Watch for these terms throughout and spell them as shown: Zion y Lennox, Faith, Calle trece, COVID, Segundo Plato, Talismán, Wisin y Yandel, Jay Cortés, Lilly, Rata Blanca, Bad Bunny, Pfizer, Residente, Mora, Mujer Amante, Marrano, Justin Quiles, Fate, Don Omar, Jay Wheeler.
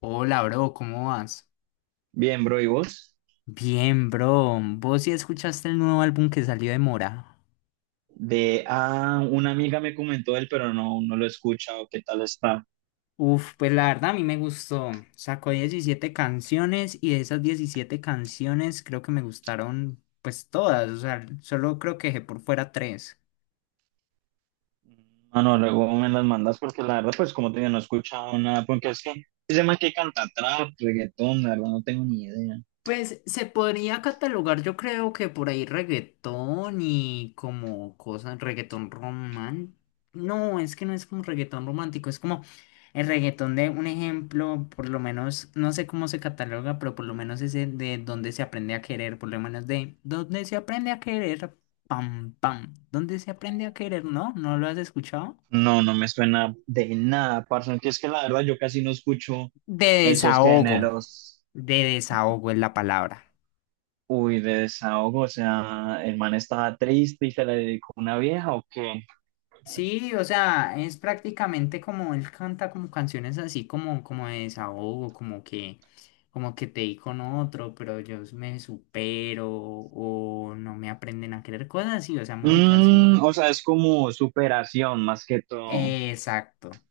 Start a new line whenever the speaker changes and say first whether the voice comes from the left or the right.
left: Hola, bro, ¿cómo vas?
right: Bien, bro, ¿y vos?
left: Bien, bro. ¿Vos sí escuchaste el nuevo álbum que salió de Mora?
right: Una amiga me comentó él, pero no, no lo he escuchado. ¿Qué tal está?
left: Uf, pues la verdad a mí me gustó. Sacó 17 canciones y de esas 17 canciones creo que me gustaron pues todas. O sea, solo creo que dejé por fuera tres.
right: Ah, no, luego me las mandas porque la verdad, pues como te digo, no he escuchado nada, porque es que ese man que canta trap, reggaetón, la verdad, no tengo ni idea.
left: Pues se podría catalogar, yo creo que por ahí reggaetón y como cosas, reggaetón romántico. No, es que no es como reggaetón romántico, es como el reggaetón de un ejemplo, por lo menos, no sé cómo se cataloga, pero por lo menos ese de donde se aprende a querer, por lo menos de donde se aprende a querer, pam, pam, donde se aprende a querer, ¿no? ¿No lo has escuchado?
right: No, no me suena de nada, parce, aunque es que la verdad yo casi no escucho
left: De
right: esos
left: desahogo,
right: géneros.
left: de desahogo es la palabra.
right: Uy, de desahogo, o sea, el man estaba triste y se le dedicó una vieja, ¿o qué?
left: Sí, o sea, es prácticamente como él canta como canciones así como, como de desahogo, como que te di con otro, pero yo me supero o no me aprenden a querer cosas así, o sea, música así.
right: O sea, es como superación más que todo.
left: Exacto.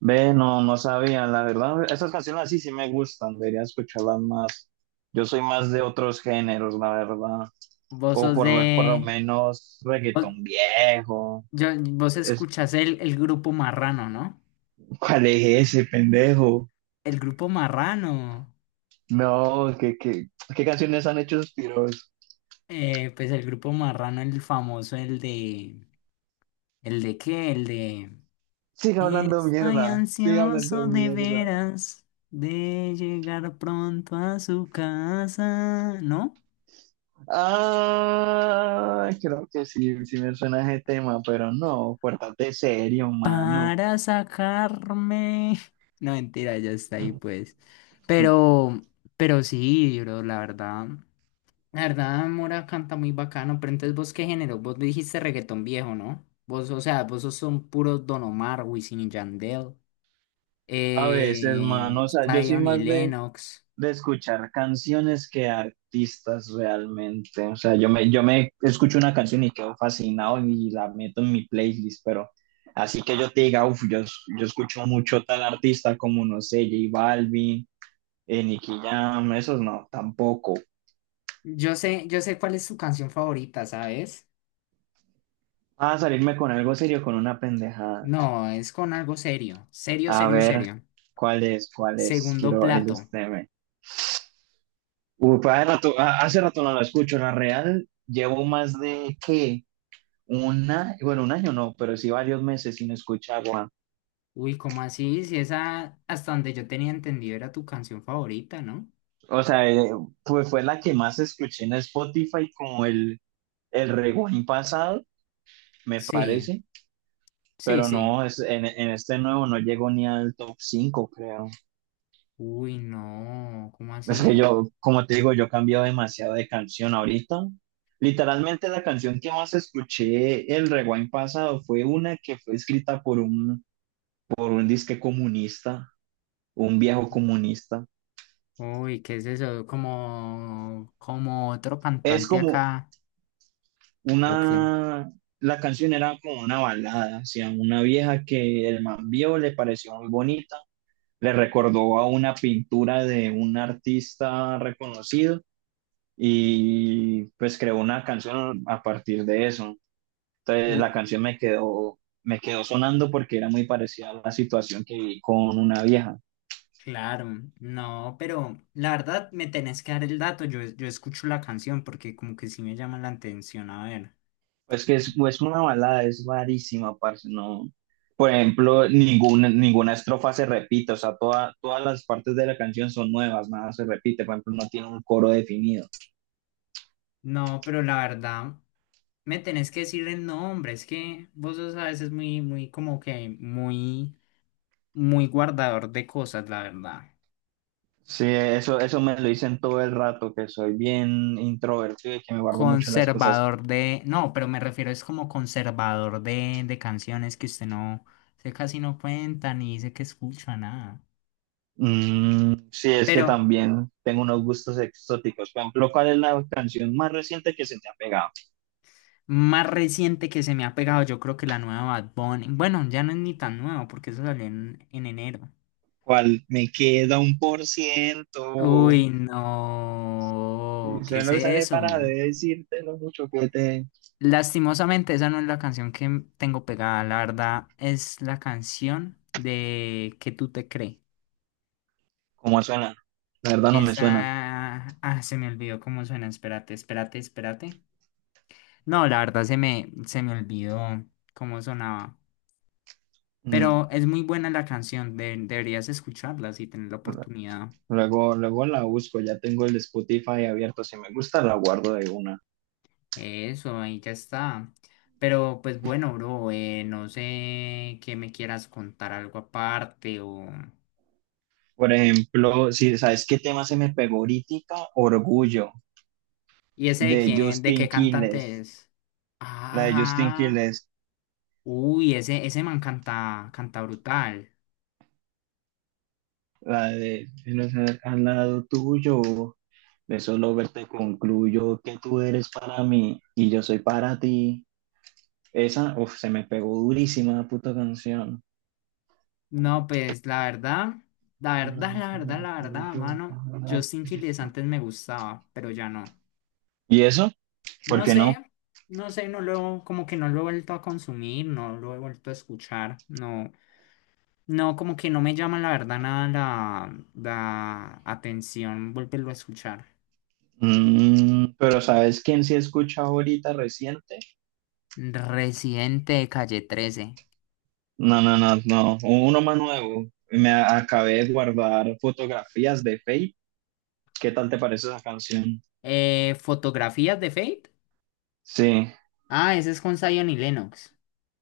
right: Ve, no, no sabía, la verdad, esas canciones así sí me gustan, debería escucharlas más. Yo soy más de otros géneros, la verdad,
left: Vos
right: o
left: sos
right: por lo
left: de...
right: menos
left: Vos,
right: reggaetón viejo.
left: vos
right: Es,
left: escuchás el grupo Marrano, ¿no?
right: ¿Cuál es ese pendejo?
left: El grupo Marrano.
right: No, ¿qué canciones han hecho suspiros tiros?
left: Pues el grupo Marrano, el famoso, el de... ¿El de qué? El de...
right: Sigue hablando
left: Estoy
right: mierda, sigue hablando
left: ansioso de
right: mierda.
left: veras de llegar pronto a su casa, ¿no?
right: Ah, creo que sí, sí me suena ese tema, pero no, pórtate serio, mano.
left: Para sacarme. No, mentira, ya está ahí, pues. Pero, pero sí, bro, la verdad. La verdad, Mora canta muy bacano, pero entonces ¿vos qué género? Vos dijiste reggaetón viejo, ¿no? Vos, o sea, vos sos un puro Don Omar, Wisin y Yandel,
right: A veces, mano, o sea, yo soy
left: Zion y
right: más de
left: Lennox.
right: de escuchar canciones que artistas realmente. O sea, yo me escucho una canción y quedo fascinado y la meto en mi playlist, pero así que yo te diga, uff, yo escucho mucho tal artista como, no sé, J Balvin, Nicky Jam, esos no, tampoco.
left: Yo sé cuál es su canción favorita, ¿sabes?
right: A salirme con algo serio, con una pendejada.
left: No, es con algo serio, serio,
right: A
left: serio,
right: ver,
left: serio.
right: ¿cuál es? ¿Cuál es?
left: Segundo
right: Quiero
left: plato.
right: ilustrarme. Uf, hace rato no la escucho, la real. Llevo más de, ¿qué? Bueno, un año no, pero sí varios meses sin escuchar Juan.
left: Uy, ¿cómo así? Si esa, hasta donde yo tenía entendido, era tu canción favorita, ¿no?
right: O sea, fue la que más escuché en Spotify como el rewind pasado, me
left: Sí,
right: parece,
left: sí,
right: pero
left: sí.
right: no, en este nuevo no llegó ni al top 5 creo.
left: Uy, no, ¿cómo
right: Es que
left: así?
right: yo, como te digo, yo he cambiado demasiado de canción ahorita. Literalmente la canción que más escuché el rewind pasado fue una que fue escrita por un disque comunista, un viejo comunista.
left: Uy, ¿qué es eso? Como otro
right: Es
left: cantante
right: como,
left: acá. ¿O qué?
right: una, la canción era como una balada, hacia una vieja que el man vio, le pareció muy bonita, le recordó a una pintura de un artista reconocido y pues creó una canción a partir de eso. Entonces
left: Uy,
right: la canción me quedó sonando porque era muy parecida a la situación que viví con una vieja.
left: claro, no, pero la verdad me tenés que dar el dato. Yo escucho la canción porque como que sí me llama la atención, a ver.
right: Pues que es una balada, es rarísima, parce, no. Por ejemplo, ninguna estrofa se repite, o sea, todas las partes de la canción son nuevas, nada se repite, por ejemplo, no tiene un coro definido.
left: No, pero la verdad, me tenés que decir el nombre. Es que vos sos a veces muy, muy, como que muy, muy guardador de cosas, la verdad.
right: Sí, eso me lo dicen todo el rato, que soy bien introvertido y que me guardo mucho las cosas.
left: Conservador de. No, pero me refiero es como conservador de, canciones que usted no. Usted casi no cuenta ni dice que escucha nada.
right: Mm, sí, es que
left: Pero
right: también tengo unos gustos exóticos. Por ejemplo, ¿cuál es la canción más reciente que se te ha pegado?
left: más reciente que se me ha pegado, yo creo que la nueva Bad Bunny. Bueno, ya no es ni tan nuevo, porque eso salió en enero.
right: ¿Cuál me queda 1%?
left: Uy, no.
right: Yo
left: ¿Qué es
right: no usaré
left: eso?
right: para decirte lo mucho que te...
left: Lastimosamente, esa no es la canción que tengo pegada, la verdad, es la canción de Que tú te crees.
right: ¿Cómo suena? La verdad no me suena.
left: Esa... Ah, se me olvidó cómo suena, espérate, espérate, espérate. No, la verdad se me olvidó cómo sonaba.
right: Mm,
left: Pero es muy buena la canción, deberías escucharla si tienes la oportunidad.
right: Luego, luego la busco, ya tengo el Spotify abierto. Si me gusta, la guardo de una.
left: Eso, ahí ya está. Pero pues bueno, bro, no sé que me quieras contar algo aparte o...
right: Por ejemplo, si sabes qué tema se me pegó ahorita, Orgullo,
left: ¿Y ese de
right: de
left: quién, de
right: Justin
left: qué cantante
right: Quiles.
left: es?
right: La de Justin
left: Ah,
right: Quiles,
left: uy, ese man canta brutal.
right: la de "Si no sé, al lado tuyo, de solo verte concluyo que tú eres para mí y yo soy para ti". Esa, uf, se me pegó durísima la puta canción.
left: No, pues la verdad, la verdad, la verdad, la verdad, mano, Justin Quiles antes me gustaba, pero ya no.
right: ¿Y eso? ¿Por
left: No
right: qué
left: sé,
right: no?
left: no sé, como que no lo he vuelto a consumir, no lo he vuelto a escuchar, no, no, como que no me llama la verdad nada la atención volverlo a escuchar.
right: Pero ¿sabes quién sí escucha ahorita reciente?
left: Residente de Calle 13.
right: No, no, no, no. Uno más nuevo. Me acabé de guardar fotografías de Faith. ¿Qué tal te parece esa canción?
left: Fotografías de Fate.
right: Sí,
left: Ah, esa es con Zion y Lennox.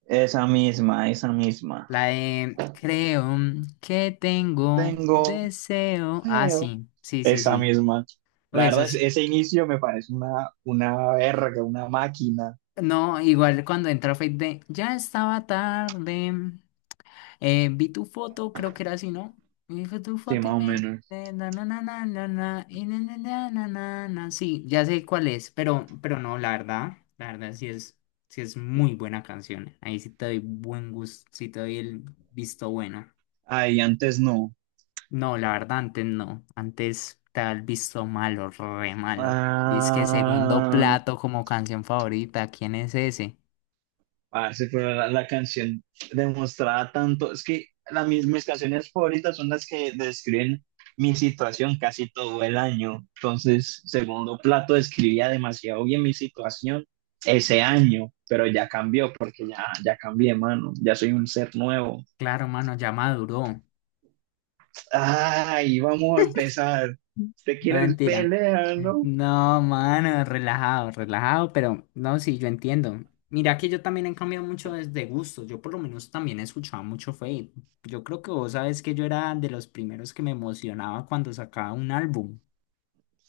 right: esa misma, esa misma.
left: La de Creo que tengo
right: Tengo
left: deseo. Ah,
right: feo.
left: sí, sí, sí,
right: Esa
left: sí.
right: misma.
left: Uy,
right: La
left: eso
right: verdad,
left: es.
right: ese inicio me parece una verga, una máquina.
left: No, igual cuando entra Fate de Ya estaba tarde. Vi tu foto, creo que era así, ¿no? Vi tu
right: Sí,
left: foto y
right: más o
left: me...
right: menos.
left: na, na, na, na, na, na, y na, na, na, na, na, na. Sí, ya sé cuál es, pero, no, la verdad, sí es, muy buena canción. Ahí sí te doy buen gusto, sí te doy el visto bueno.
right: Ay, antes no.
left: No, la verdad, antes no. Antes te da el visto malo, re malo. Dice que segundo
right: Ah,
left: plato como canción favorita, ¿quién es ese?
right: parce, pero la canción demostraba tanto, es que mis canciones favoritas son las que describen mi situación casi todo el año. Entonces, Segundo Plato describía demasiado bien mi situación ese año, pero ya cambió porque ya cambié, mano, ya soy un ser nuevo.
left: Claro, mano, ya maduró.
right: Ay, vamos a empezar. ¿Te
left: No,
right: quieres
left: mentira.
right: pelear, no?
left: No, mano, relajado, relajado, pero no, sí, yo entiendo. Mira que yo también he cambiado mucho desde gusto. Yo por lo menos también escuchaba mucho Fate. Yo creo que vos sabes que yo era de los primeros que me emocionaba cuando sacaba un álbum.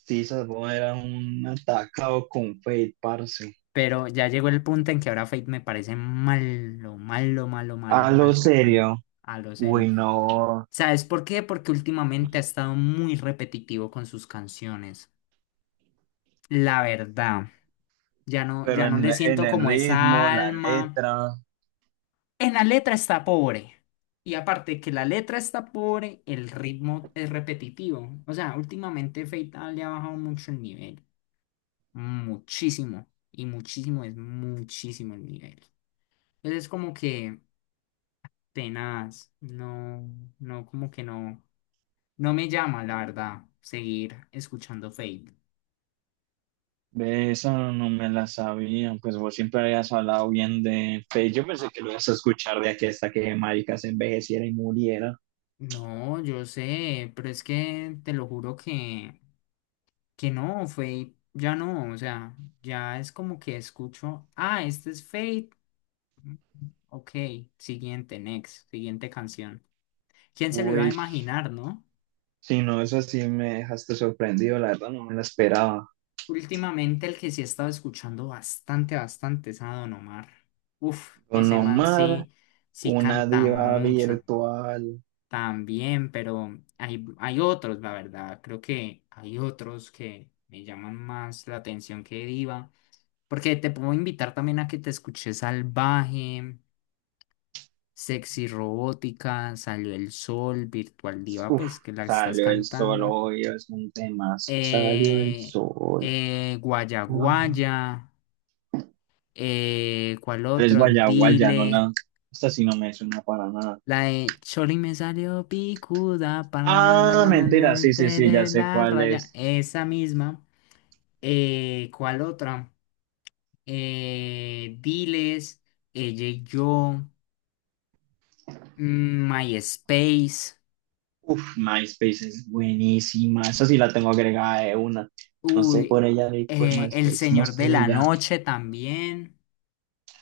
right: Sí, Salvo era un atacado con Fate, parce.
left: Pero ya llegó el punto en que ahora Fate me parece malo, malo, malo, malo,
right: A lo
left: mal cantante.
right: serio.
left: A lo serio.
right: Uy, no.
left: ¿Sabes por qué? Porque últimamente ha estado muy repetitivo con sus canciones. La verdad. Ya no,
right: Pero
left: ya no
right: en,
left: le
right: en
left: siento
right: el
left: como
right: ritmo,
left: esa
right: la
left: alma.
right: letra,
left: En la letra está pobre. Y aparte que la letra está pobre, el ritmo es repetitivo. O sea, últimamente Feita le ha bajado mucho el nivel. Muchísimo. Y muchísimo es muchísimo el nivel. Entonces es como que tenaz. No, no, como que no. No me llama, la verdad, seguir escuchando Fate.
right: de esa no me la sabía, pues vos siempre habías hablado bien de Faith, yo pensé que lo ibas a escuchar de aquí hasta que marica se envejeciera y muriera.
left: No, yo sé, pero es que te lo juro que. No, Fate ya no, o sea, ya es como que escucho, ah, este es Fate, ok, siguiente, next, siguiente canción. ¿Quién se lo iba a
right: Uy,
left: imaginar, no?
right: si no, eso sí me dejaste sorprendido, la verdad no me la esperaba.
left: Últimamente el que sí he estado escuchando bastante, bastante es a Don Omar. Uf,
right: Don
left: ese man
right: Omar,
left: sí
right: una
left: canta
right: diva
left: mucho
right: virtual.
left: también, pero hay otros, la verdad, creo que hay otros que me llaman más la atención que Diva. Porque te puedo invitar también a que te escuches Salvaje, Sexy Robótica, Salió el Sol, Virtual Diva,
right: Uf,
left: pues que la estás
right: salió el sol
left: cantando.
right: hoy, es un temazo. Salió el
left: Eh,
right: sol.
left: Guaya
right: Ah,
left: Guaya, ¿cuál
right: ¿cuál es
left: otro?
right: Guaya Guaya?
left: Dile.
right: Esta sí no me suena para nada.
left: La de Chori me salió picuda,
right: Ah,
left: pananana,
right: mentira, sí, sí, sí, ya
left: de
right: sé
left: la
right: cuál
left: raya,
right: es.
left: esa misma. ¿Cuál otra? Diles, ella y yo, MySpace.
right: Uf, MySpace es buenísima. Esa sí la tengo agregada de una. No sé
left: Uy,
right: por ella ni por
left: El
right: MySpace, no
left: Señor
right: sé
left: de
right: de
left: la
right: ella.
left: Noche también,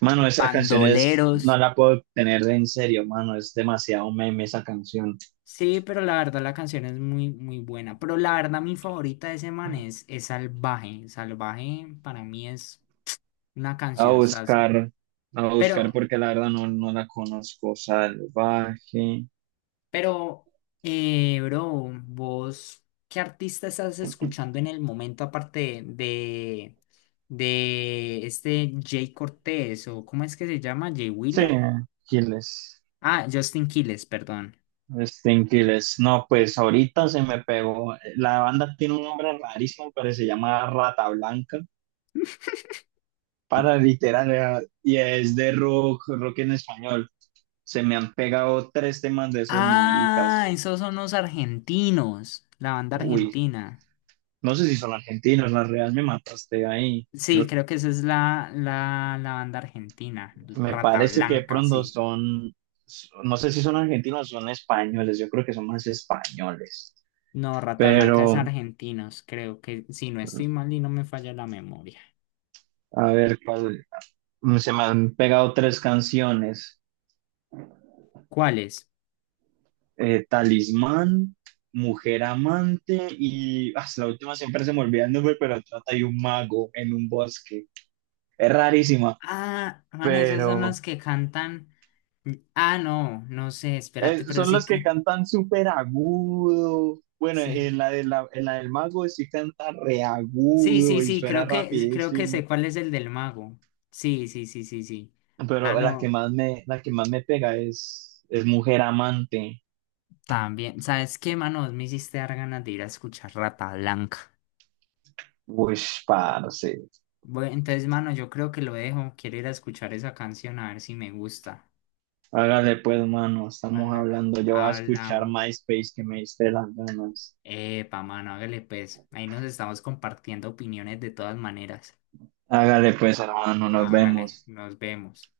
right: Mano, esa canción no
left: Bandoleros.
right: la puedo tener de en serio, mano, es demasiado meme esa canción.
left: Sí, pero la verdad la canción es muy, muy buena. Pero la verdad mi favorita de ese man es Salvaje. Salvaje para mí es una
right: A
left: canción sas.
right: buscar, a buscar
left: Pero,
right: porque la verdad no, no la conozco. Salvaje.
left: pero, bro, vos, ¿qué artista estás escuchando en el momento aparte de, este Jay Cortés o cómo es que se llama? Jay
right: Sí,
left: Wheeler.
right: Quiles.
left: Ah, Justin Quiles, perdón.
right: Sting Quiles. No, pues ahorita se me pegó. La banda tiene un nombre rarísimo, pero se llama Rata Blanca. Para literal, y es de rock, rock en español. Se me han pegado tres temas de esos
left: Ah,
right: maricas.
left: esos son los argentinos, la banda
right: Uy,
left: argentina.
right: no sé si son argentinos, la real me mataste ahí.
left: Sí, creo que esa es la banda argentina,
right: Me
left: Rata
right: parece que de
left: Blanca,
right: pronto
left: sí.
right: son, no sé si son argentinos o son españoles, yo creo que son más españoles.
left: No, Rata Blanca es
right: Pero,
left: argentinos, creo que si no estoy mal y no me falla la memoria.
right: a ver, ¿cuál? Se me han pegado tres canciones.
left: ¿Cuáles?
right: Talismán, Mujer Amante y la última siempre se me olvida el nombre, pero trata de un mago en un bosque. Es rarísima,
left: Ah, mano, esos son
right: pero
left: los que cantan. Ah, no, no sé, espérate, pero
right: son
left: sí,
right: los que cantan súper agudo. Bueno, en
left: sí.
right: la, de la, en la del mago sí canta
left: Sí, sí,
right: reagudo y
left: sí,
right: suena
left: creo que sé
right: rapidísimo,
left: cuál es el del mago. Sí, sí, sí, sí, sí. Ah,
right: pero la que
left: no.
right: más me, la que más me pega es Mujer Amante.
left: También, ¿sabes qué, mano? Me hiciste dar ganas de ir a escuchar Rata Blanca.
right: Uy, parce.
left: Bueno, entonces, mano, yo creo que lo dejo. Quiero ir a escuchar esa canción a ver si me gusta.
right: Hágale pues, mano, estamos
left: Hágale.
right: hablando. Yo voy a escuchar
left: Hablamos.
right: MySpace que me diste las ganas.
left: Epa, mano, hágale pues. Ahí nos estamos compartiendo opiniones de todas maneras.
right: Hágale pues, hermano, nos
left: Hágale,
right: vemos.
left: nos vemos.